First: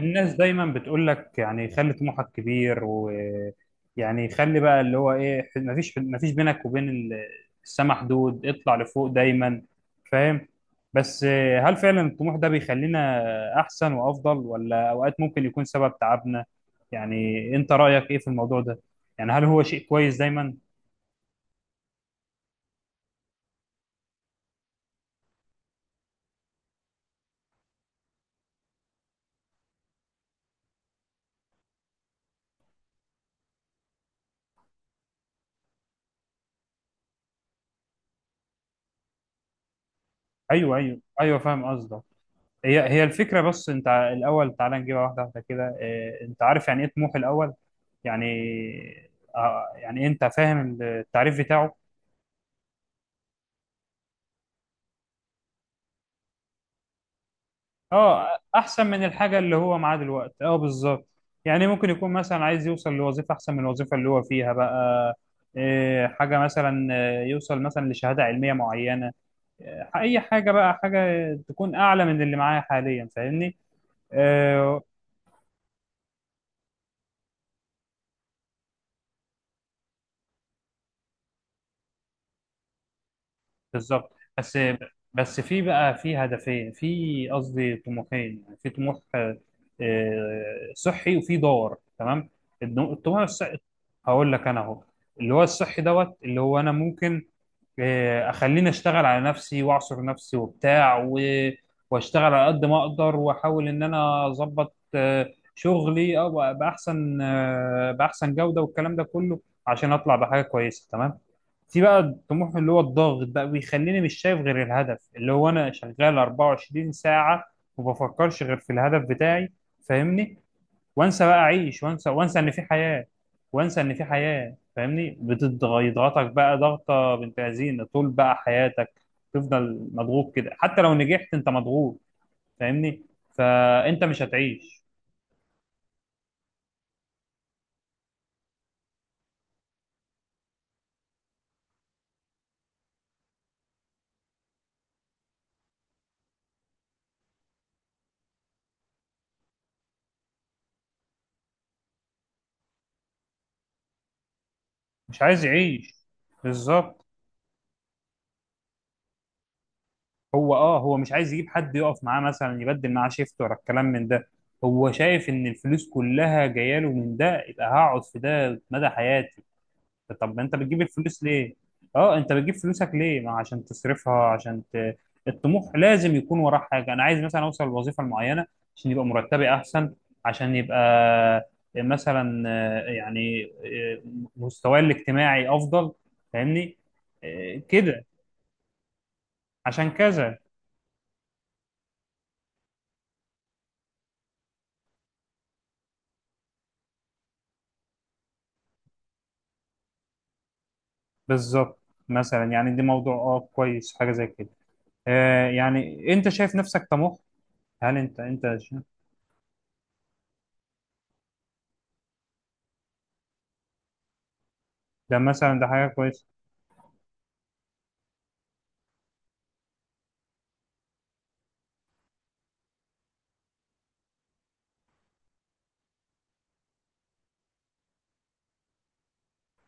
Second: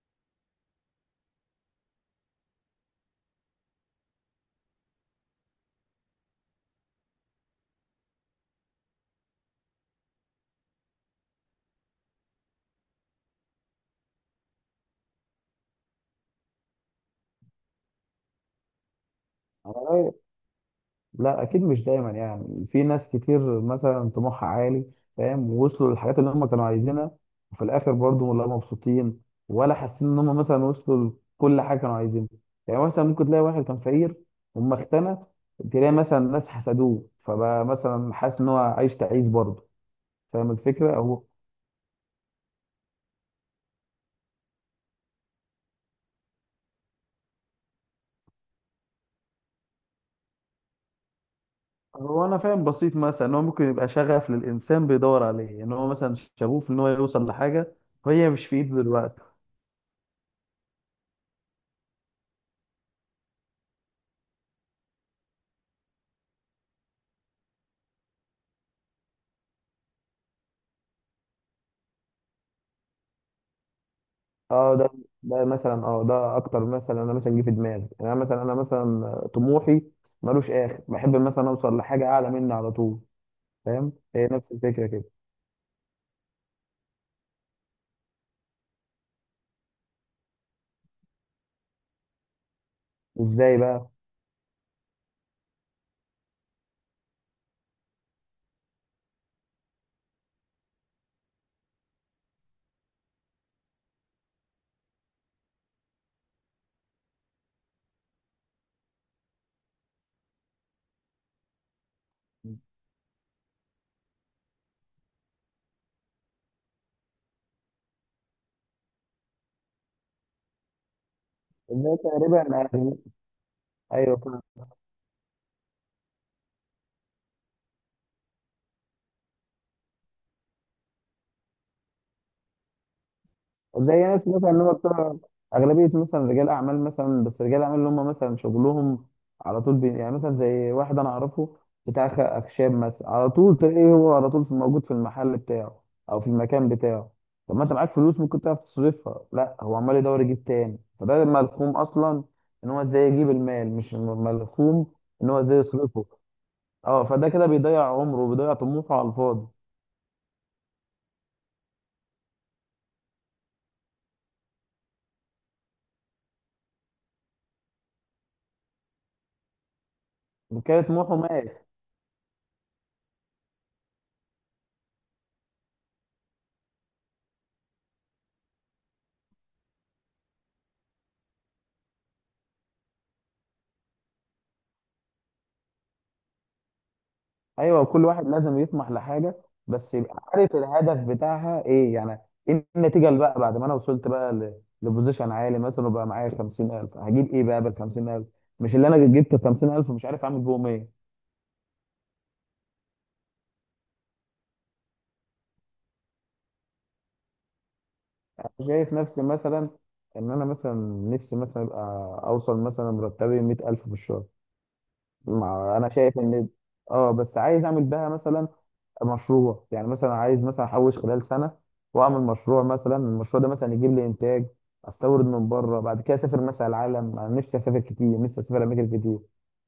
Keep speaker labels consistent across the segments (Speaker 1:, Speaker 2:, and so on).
Speaker 1: الناس دايما بتقول لك يعني خلي طموحك كبير ويعني خلي بقى اللي هو ايه مفيش بينك وبين السما حدود، اطلع لفوق دايما، فاهم؟ بس هل فعلا الطموح ده بيخلينا احسن وافضل، ولا اوقات ممكن يكون سبب تعبنا؟ يعني انت رأيك ايه في الموضوع ده؟ يعني هل هو شيء
Speaker 2: أنا-
Speaker 1: كويس دايما؟
Speaker 2: لا، اكيد مش دايما. يعني في ناس كتير مثلا طموحها عالي. فاهم، ووصلوا للحاجات اللي هم كانوا عايزينها، وفي الاخر برضه لا مبسوطين ولا حاسين ان هم مثلا وصلوا لكل حاجه كانوا عايزينها. يعني مثلا ممكن تلاقي واحد كان فقير وما اغتنى. تلاقي مثلا ناس حسدوه، فبقى مثلا حاسس ان هو عايش تعيس برضه. فاهم
Speaker 1: ايوه
Speaker 2: الفكره
Speaker 1: ايوه
Speaker 2: او...
Speaker 1: ايوه، فاهم قصدك. هي الفكرة. بس انت الأول تعالى نجيبها واحدة واحدة كده. اه، انت عارف يعني ايه طموح الأول؟ يعني اه، يعني انت فاهم التعريف بتاعه؟
Speaker 2: هو انا فاهم بسيط، مثلا ان هو ممكن يبقى شغف للانسان، بيدور عليه ان هو مثلا شغوف ان هو يوصل لحاجه وهي
Speaker 1: اه،
Speaker 2: مش في ايده
Speaker 1: احسن من
Speaker 2: دلوقتي.
Speaker 1: الحاجة اللي هو معاه دلوقتي. اه بالظبط. يعني ممكن يكون مثلا عايز يوصل لوظيفة احسن من الوظيفة اللي هو فيها بقى. اه حاجة مثلا، يوصل مثلا لشهادة علمية معينة. اه اي حاجة بقى، حاجة تكون اعلى من اللي معاه حاليا، فاهمني؟
Speaker 2: اه،
Speaker 1: اه،
Speaker 2: ده مثلا، اه ده اكتر، مثلا انا مثلا جه في دماغي. يعني انا مثلا طموحي ملوش اخر، بحب مثلا اوصل لحاجه اعلى مني على طول. فاهم،
Speaker 1: بالظبط.
Speaker 2: هي نفس
Speaker 1: بس
Speaker 2: الفكره كده.
Speaker 1: بس في بقى، في قصدي طموحين، يعني في طموح صحي وفي دور. تمام؟ الطموح
Speaker 2: ازاي
Speaker 1: الصحي
Speaker 2: بقى؟
Speaker 1: هقول لك انا اهو. اللي هو الصحي دوت اللي هو انا ممكن اخليني اشتغل على نفسي واعصر نفسي وبتاع واشتغل على قد ما اقدر، واحاول ان انا اظبط شغلي او باحسن آه، باحسن جودة والكلام ده كله، عشان اطلع بحاجة كويسة. تمام؟ في بقى الطموح اللي هو الضاغط بقى، بيخليني مش شايف غير الهدف، اللي هو انا شغال 24 ساعة وما بفكرش غير في الهدف بتاعي، فاهمني؟ وانسى بقى اعيش،
Speaker 2: ازاي
Speaker 1: وانسى
Speaker 2: تقريبا؟
Speaker 1: ان في
Speaker 2: أنا-
Speaker 1: حياه. وانسى ان في
Speaker 2: ايوه،
Speaker 1: حياه، فاهمني؟ بتضغطك بقى ضغطه بنت لذينه طول بقى حياتك. تفضل مضغوط كده، حتى لو نجحت انت مضغوط، فاهمني؟
Speaker 2: زي
Speaker 1: فانت مش
Speaker 2: ناس مثلا اللي هم
Speaker 1: هتعيش.
Speaker 2: بتوع اغلبيه مثلا رجال اعمال، مثلا بس رجال اعمال اللي هم مثلا شغلهم على طول يعني مثلا زي واحد انا اعرفه بتاع اخشاب مثلا، على طول تلاقيه هو على طول في، موجود في المحل بتاعه او في المكان بتاعه. طب ما انت معاك فلوس ممكن تعرف تصرفها، لا هو عمال يدور يجيب تاني. فده ملخوم اصلا ان هو ازاي يجيب المال، مش ملخوم
Speaker 1: مش
Speaker 2: ان هو
Speaker 1: عايز
Speaker 2: ازاي
Speaker 1: يعيش.
Speaker 2: يصرفه. اه،
Speaker 1: بالظبط.
Speaker 2: فده كده بيضيع عمره وبيضيع طموحه على الفاضي.
Speaker 1: هو اه، هو مش عايز يجيب حد يقف معاه مثلا يبدل معاه شيفت ولا الكلام من ده. هو شايف ان الفلوس كلها جايه له من ده، يبقى هقعد في ده مدى حياتي. طب انت بتجيب
Speaker 2: كان طموحه
Speaker 1: الفلوس ليه؟
Speaker 2: مات.
Speaker 1: اه انت بتجيب فلوسك ليه؟ ما عشان تصرفها، عشان الطموح لازم يكون وراه حاجه. انا عايز مثلا اوصل لوظيفه معينه عشان يبقى مرتبي احسن، عشان يبقى مثلا مستواي الاجتماعي افضل، فاهمني؟
Speaker 2: ايوه،
Speaker 1: كده.
Speaker 2: كل واحد لازم يطمح لحاجه،
Speaker 1: عشان
Speaker 2: بس يبقى
Speaker 1: كذا.
Speaker 2: عارف الهدف بتاعها ايه. يعني ايه النتيجه، اللي بقى بعد ما انا وصلت بقى لبوزيشن عالي مثلا، وبقى معايا 50,000، هجيب ايه بقى بال 50,000؟ مش اللي انا جبت 50,000 ومش عارف اعمل بيهم ايه.
Speaker 1: بالظبط. مثلا يعني دي موضوع اه كويس، حاجه زي كده. يعني انت شايف نفسك طموح؟ هل انت
Speaker 2: أنا
Speaker 1: انت
Speaker 2: شايف نفسي مثلا، ان انا مثلا نفسي مثلا ابقى اوصل مثلا مرتبي 100,000 في الشهر.
Speaker 1: ده مثلا، ده
Speaker 2: مع
Speaker 1: حاجه
Speaker 2: انا شايف
Speaker 1: كويسه.
Speaker 2: ان اه، بس عايز اعمل بها مثلا مشروع. يعني مثلا عايز مثلا احوش خلال سنه واعمل مشروع، مثلا المشروع ده مثلا يجيب لي انتاج، استورد من بره. بعد كده اسافر مثلا العالم، انا نفسي اسافر كتير، نفسي اسافر اماكن كتير.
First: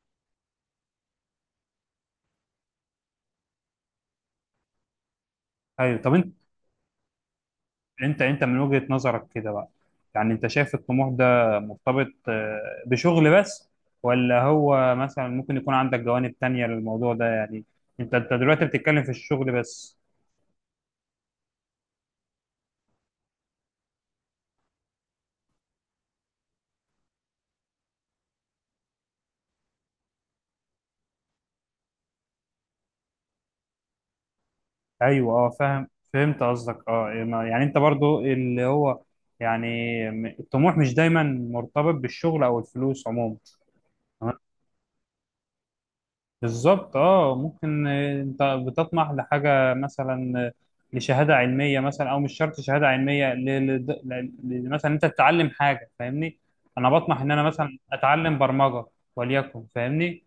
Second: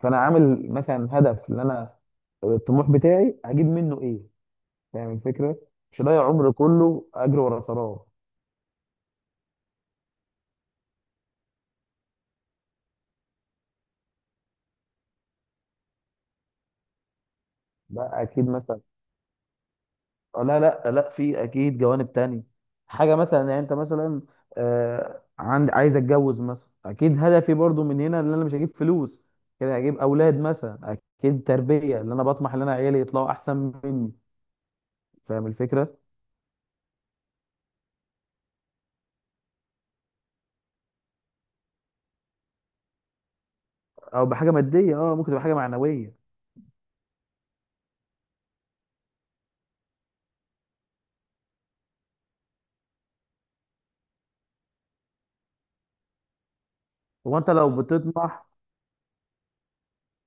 Speaker 2: فانا عامل مثلا هدف، اللي انا الطموح بتاعي هجيب منه ايه. فاهم الفكره.
Speaker 1: ايوه
Speaker 2: مش
Speaker 1: طب
Speaker 2: هضيع
Speaker 1: انت،
Speaker 2: عمري كله اجري ورا سراب.
Speaker 1: انت من وجهة نظرك كده بقى، يعني انت شايف الطموح ده مرتبط بشغل بس، ولا هو مثلا ممكن يكون عندك جوانب تانية للموضوع ده؟ يعني
Speaker 2: لا،
Speaker 1: انت
Speaker 2: اكيد
Speaker 1: دلوقتي
Speaker 2: مثلا.
Speaker 1: بتتكلم في الشغل بس.
Speaker 2: لا، لا، لا، في اكيد جوانب تانية. حاجه مثلا، يعني انت مثلا عند، عايز اتجوز مثلا، اكيد هدفي برضو من هنا، ان انا مش هجيب فلوس كده، هجيب اولاد مثلا، اكيد تربيه اللي انا بطمح ان انا عيالي يطلعوا احسن مني.
Speaker 1: ايوه
Speaker 2: فاهم
Speaker 1: اه فاهم،
Speaker 2: الفكره.
Speaker 1: فهمت قصدك. اه، يعني انت برضو اللي هو يعني، الطموح مش دايما مرتبط بالشغل او الفلوس عموما.
Speaker 2: او بحاجه ماديه، اه ممكن تبقى حاجه معنويه.
Speaker 1: بالظبط. اه ممكن، انت بتطمح لحاجه مثلا، لشهاده علميه مثلا، او مش شرط شهاده علميه، مثلا انت تتعلم حاجه، فاهمني؟ انا بطمح ان
Speaker 2: هو
Speaker 1: انا
Speaker 2: انت لو
Speaker 1: مثلا اتعلم
Speaker 2: بتطمح.
Speaker 1: برمجه، وليكن، فاهمني؟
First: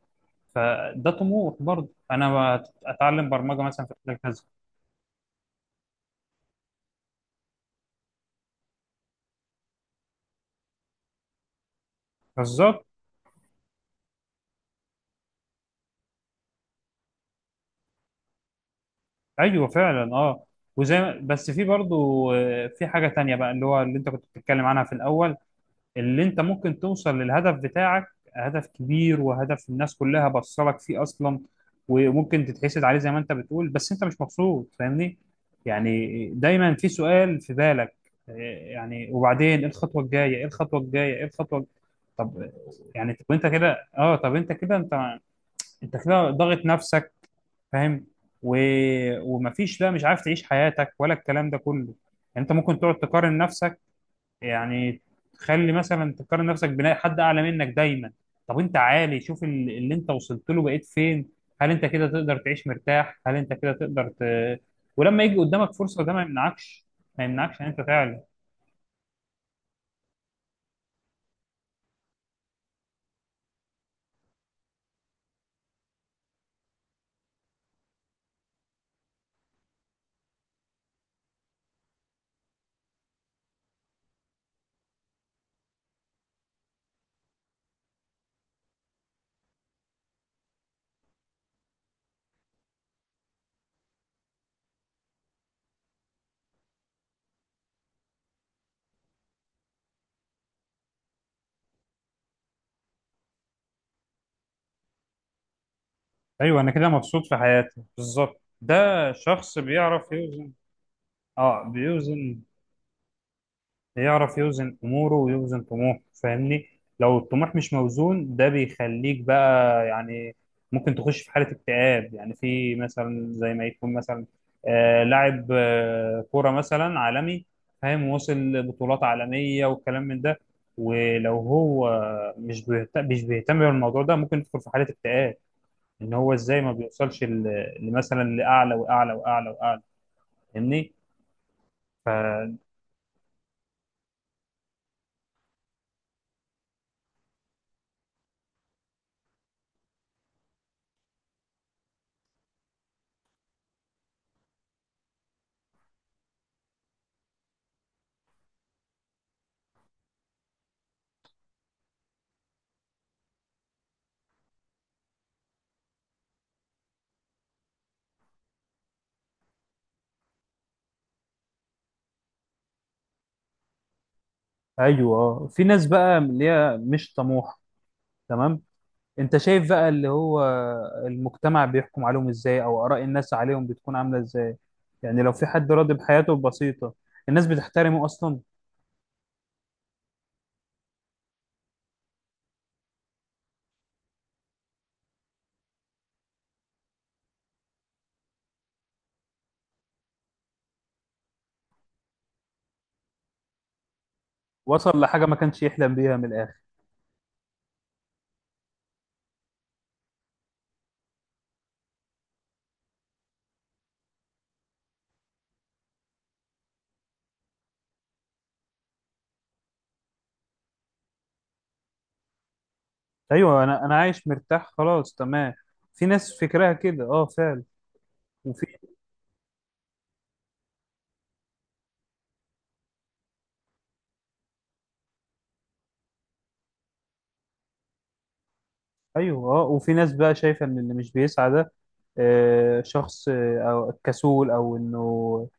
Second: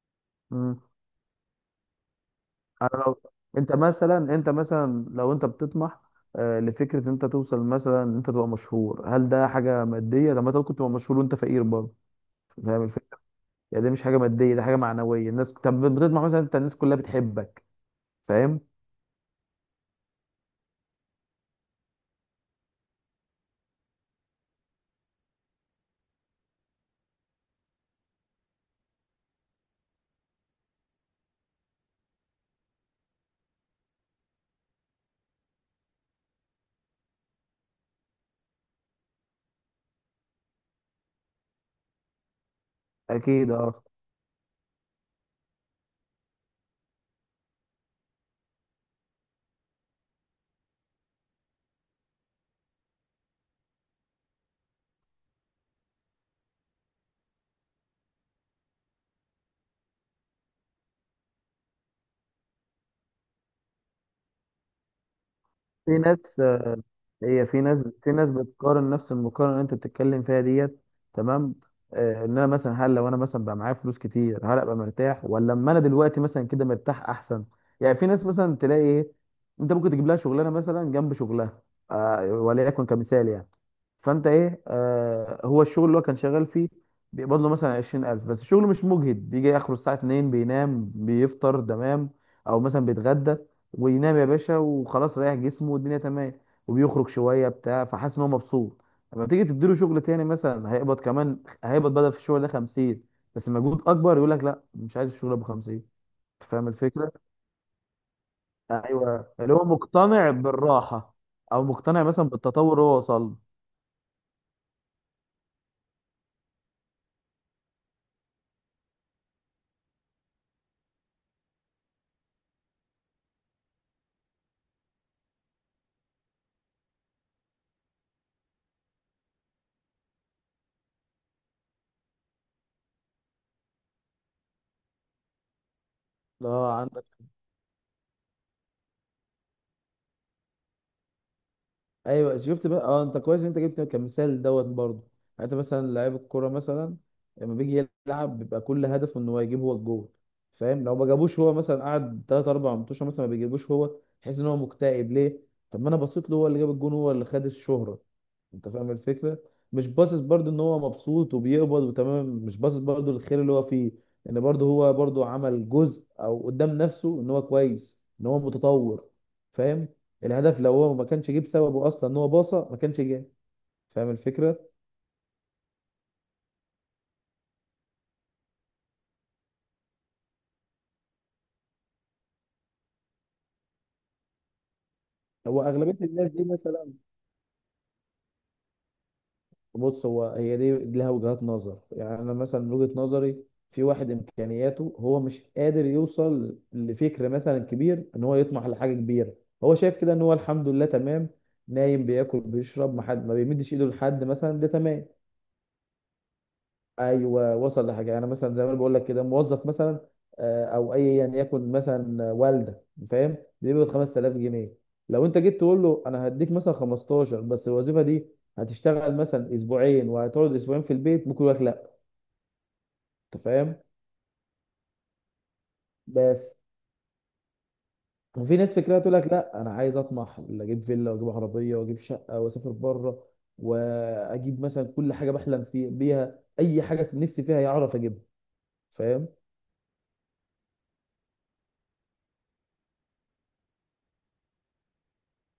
Speaker 2: مم.
Speaker 1: فده طموح برضه. انا
Speaker 2: انا لو،
Speaker 1: اتعلم برمجه
Speaker 2: انت
Speaker 1: مثلا في
Speaker 2: مثلا
Speaker 1: مجال كذا.
Speaker 2: انت مثلا لو انت بتطمح لفكره ان انت توصل مثلا ان انت تبقى مشهور، هل ده حاجه ماديه؟ طب ما انت ممكن تبقى مشهور وانت فقير برضه.
Speaker 1: بالظبط.
Speaker 2: فاهم. يعني دي مش حاجه ماديه، دي حاجه معنويه. الناس، طب بتطمح مثلا، انت الناس كلها بتحبك. فاهم.
Speaker 1: ايوه فعلا اه. وزي ما- بس في برضه في حاجه تانية بقى، اللي هو اللي انت كنت بتتكلم عنها في الاول، اللي انت ممكن توصل للهدف بتاعك، هدف كبير وهدف الناس كلها بصلك فيه اصلا، وممكن تتحسد عليه زي ما انت بتقول، بس انت مش مبسوط، فاهمني؟ يعني دايما في سؤال في بالك: إيه يعني وبعدين؟ ايه الخطوه الجايه؟ ايه الخطوه الجايه؟ ايه الخطوه؟ طب يعني، طب انت
Speaker 2: اكيد
Speaker 1: كده
Speaker 2: اه.
Speaker 1: اه، طب انت كده، انت انت كده ضاغط نفسك، فاهم؟ و... ومفيش، لا مش عارف تعيش حياتك ولا الكلام ده كله. يعني انت ممكن تقعد تقارن نفسك، يعني تخلي مثلا تقارن نفسك حد اعلى منك دايما. طب انت عالي، شوف اللي انت وصلت له، بقيت فين. هل انت كده تقدر تعيش مرتاح؟ هل انت كده تقدر ولما يجي قدامك
Speaker 2: في
Speaker 1: فرصة ده ما
Speaker 2: ناس،
Speaker 1: يمنعكش، ما
Speaker 2: هي
Speaker 1: يمنعكش
Speaker 2: في
Speaker 1: ان انت
Speaker 2: ناس في
Speaker 1: تعلى.
Speaker 2: ناس بتقارن نفس المقارنه اللي انت بتتكلم فيها ديت. تمام. ان انا مثلا، هل لو انا مثلا بقى معايا فلوس كتير هل ابقى مرتاح، ولا اما انا دلوقتي مثلا كده مرتاح احسن؟ يعني في ناس مثلا، تلاقي ايه، انت ممكن تجيب لها شغلانه مثلا جنب شغلها، وليكن كمثال يعني. فانت ايه، هو الشغل اللي هو كان شغال فيه، بيقبض له مثلا 20,000، بس الشغل مش مجهد، بيجي اخره الساعه 2 بينام، بيفطر تمام او مثلا بيتغدى، وينام يا باشا وخلاص، ريح جسمه والدنيا تمام، وبيخرج شويه بتاع، فحاسس ان هو مبسوط. لما تيجي تديله شغل تاني مثلا، هيقبض كمان، هيقبض بدل في الشغل ده 50، بس مجهود اكبر، يقول لك لا، مش عايز الشغل ابو 50. أنت
Speaker 1: ايوه
Speaker 2: فاهم
Speaker 1: انا كده
Speaker 2: الفكره.
Speaker 1: مبسوط في حياتي، بالظبط ده.
Speaker 2: ايوه، اللي
Speaker 1: شخص
Speaker 2: هو
Speaker 1: بيعرف
Speaker 2: مقتنع
Speaker 1: يوزن.
Speaker 2: بالراحه،
Speaker 1: اه
Speaker 2: او مقتنع مثلا
Speaker 1: بيوزن،
Speaker 2: بالتطور اللي هو وصل
Speaker 1: يعرف يوزن اموره ويوزن طموحه، فاهمني؟ لو الطموح مش موزون ده بيخليك بقى يعني ممكن تخش في حالة اكتئاب، يعني في مثلا، زي ما يكون مثلا لاعب كورة مثلا عالمي، فاهم؟ وصل بطولات عالمية والكلام من ده، ولو هو مش بيهتم بالموضوع ده، ممكن يدخل في حالة اكتئاب، ان هو
Speaker 2: له.
Speaker 1: ازاي ما
Speaker 2: اه.
Speaker 1: بيوصلش لمثلا لاعلى واعلى واعلى واعلى، فاهمني؟
Speaker 2: ايوه،
Speaker 1: ف-
Speaker 2: شفت بقى، اه انت كويس إن انت جبت كمثال دوت برضه. يعني انت مثلا لعيب الكوره مثلا، لما بيجي يلعب بيبقى كل هدفه ان هو يجيب هو الجول. فاهم، لو ما جابوش هو، مثلا قعد تلات اربع ماتشات مثلا ما بيجيبوش هو، تحس ان هو مكتئب. ليه؟ طب ما انا بصيت له، هو اللي جاب الجون، هو اللي خد الشهره. انت فاهم الفكره. مش باصص برضه ان هو مبسوط وبيقبض وتمام، مش باصص برضه للخير اللي هو فيه، ان برضه هو برضه عمل جزء او قدام نفسه ان هو كويس، ان هو متطور. فاهم. الهدف، لو هو ما كانش جيب سببه اصلا ان هو باصه ما كانش جاب. فاهم الفكره.
Speaker 1: ايوه آه. في ناس بقى اللي هي مش طموحه. تمام؟ انت شايف بقى اللي هو المجتمع بيحكم عليهم ازاي، او اراء الناس عليهم بتكون عامله ازاي؟ يعني لو في
Speaker 2: هو
Speaker 1: حد راضي
Speaker 2: اغلبيه الناس
Speaker 1: بحياته
Speaker 2: دي
Speaker 1: البسيطه،
Speaker 2: مثلا،
Speaker 1: الناس بتحترمه اصلا؟
Speaker 2: بص هو هي دي لها وجهات نظر. يعني انا مثلا من وجهه نظري، في واحد امكانياته هو مش قادر يوصل لفكر مثلا كبير، ان هو يطمح لحاجه كبيره. هو شايف كده ان هو الحمد لله تمام، نايم بياكل بيشرب، ما حد ما بيمدش ايده لحد مثلا، ده
Speaker 1: وصل
Speaker 2: تمام.
Speaker 1: لحاجه ما كانش يحلم بيها من الاخر.
Speaker 2: ايوه، وصل لحاجه. يعني انا مثلا زي ما أنا بقول لك كده، موظف مثلا، او ايا يكن مثلا والده، فاهم، بيقبض 5,000 جنيه. لو انت جيت تقول له انا هديك مثلا 15، بس الوظيفه دي هتشتغل مثلا اسبوعين وهتقعد اسبوعين في البيت، ممكن يقول لك لا. انت
Speaker 1: ايوه
Speaker 2: فاهم.
Speaker 1: انا انا عايش مرتاح خلاص، تمام. في ناس
Speaker 2: بس
Speaker 1: فكرها كده اه فعلا.
Speaker 2: وفي
Speaker 1: وفي،
Speaker 2: ناس فكرها تقول لك لا، انا عايز اطمح، اجيب فيلا واجيب عربيه واجيب شقه واسافر بره، واجيب مثلا كل حاجه بحلم فيها بيها، اي حاجه في نفسي فيها يعرف اجيبها. فاهم.
Speaker 1: ايوه اه، وفي ناس بقى شايفه ان اللي مش بيسعى ده شخص او كسول، او انه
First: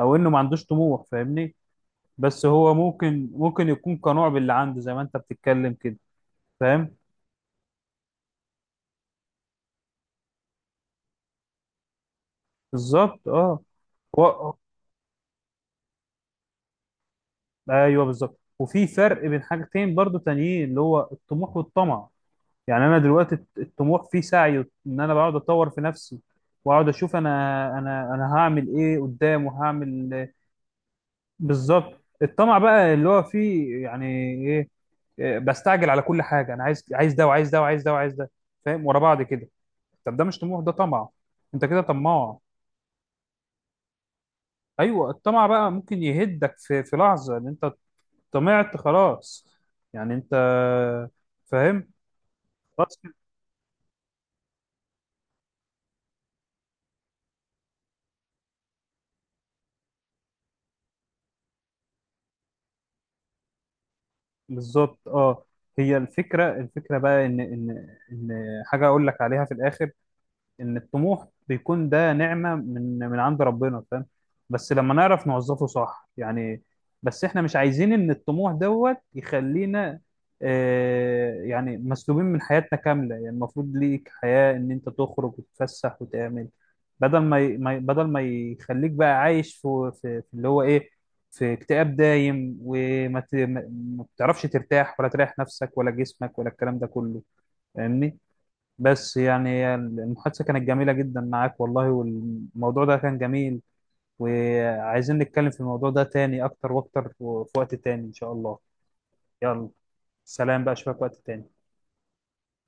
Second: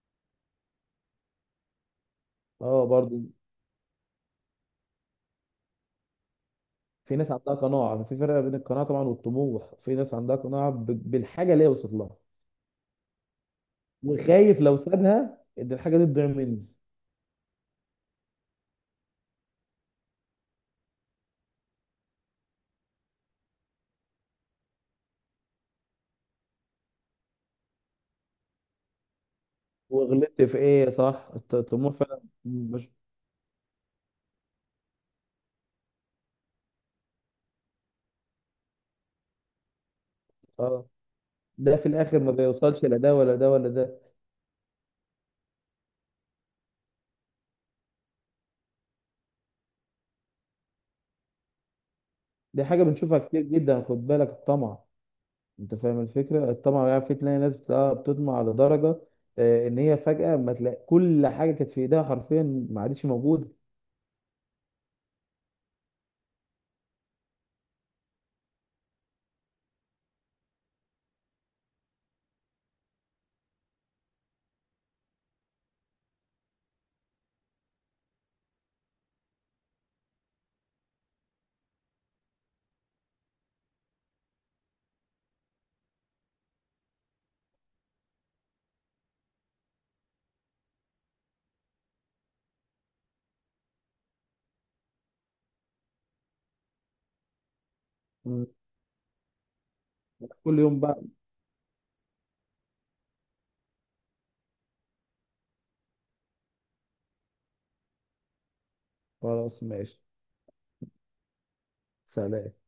Speaker 1: او انه ما عندوش طموح، فاهمني؟ بس هو
Speaker 2: اه برضه،
Speaker 1: ممكن ممكن يكون قنوع باللي عنده، زي ما انت بتتكلم كده، فاهم؟
Speaker 2: في ناس عندها قناعة. يعني في فرق بين القناعة طبعا والطموح. في ناس عندها قناعة بالحاجة اللي هي وصلت لها،
Speaker 1: بالظبط اه. و...
Speaker 2: وخايف لو سابها ان الحاجة دي تضيع مني.
Speaker 1: ايوه بالظبط. وفي فرق بين حاجتين برضو تانيين، اللي هو الطموح والطمع. يعني انا دلوقتي الطموح فيه سعي، ان انا بقعد اتطور في نفسي، واقعد اشوف انا، انا هعمل ايه قدام، وهعمل.
Speaker 2: وغلطت في ايه؟ صح، الطموح
Speaker 1: بالظبط.
Speaker 2: فعلا
Speaker 1: الطمع
Speaker 2: مش...
Speaker 1: بقى اللي هو فيه يعني ايه؟ بستعجل على كل حاجه. انا عايز، عايز ده وعايز ده وعايز ده وعايز ده، فاهم؟ ورا بعض كده. طب ده مش طموح ده
Speaker 2: اه،
Speaker 1: طمع. انت
Speaker 2: ده
Speaker 1: كده
Speaker 2: في الاخر ما
Speaker 1: طماع.
Speaker 2: بيوصلش لا ده ولا ده ولا ده.
Speaker 1: ايوه الطمع بقى ممكن يهدك في لحظه، ان انت طمعت خلاص، يعني انت، فاهم؟
Speaker 2: دي حاجة
Speaker 1: خلاص كده.
Speaker 2: بنشوفها كتير جدا، خد بالك الطمع. انت فاهم الفكرة. الطمع يعني في، تلاقي ناس بتطمع لدرجة، ان هي فجأة ما تلاقي كل حاجة كانت في ايديها حرفيا، ما عادش موجودة.
Speaker 1: بالظبط اه. هي الفكره بقى ان ان حاجه اقول لك عليها في الاخر: ان الطموح بيكون ده نعمة من عند ربنا، فاهم؟ بس لما نعرف نوظفه صح يعني. بس احنا مش عايزين ان الطموح دوت يخلينا يعني مسلوبين من حياتنا كاملة. يعني المفروض ليك حياة، ان انت تخرج وتتفسح وتعمل، بدل ما بدل ما يخليك بقى عايش في اللي هو ايه، في اكتئاب دايم، وما ت... ما ما بتعرفش ترتاح ولا تريح نفسك ولا جسمك ولا الكلام ده كله، فاهمني؟
Speaker 2: مم.
Speaker 1: بس يعني المحادثة
Speaker 2: كل
Speaker 1: كانت
Speaker 2: يوم
Speaker 1: جميلة
Speaker 2: بقى.
Speaker 1: جدا معاك والله، والموضوع ده كان جميل، وعايزين نتكلم في الموضوع ده تاني أكتر وأكتر في وقت تاني إن شاء الله.
Speaker 2: خلاص
Speaker 1: يلا،
Speaker 2: ماشي.
Speaker 1: سلام بقى، أشوفك وقت تاني.
Speaker 2: سلام.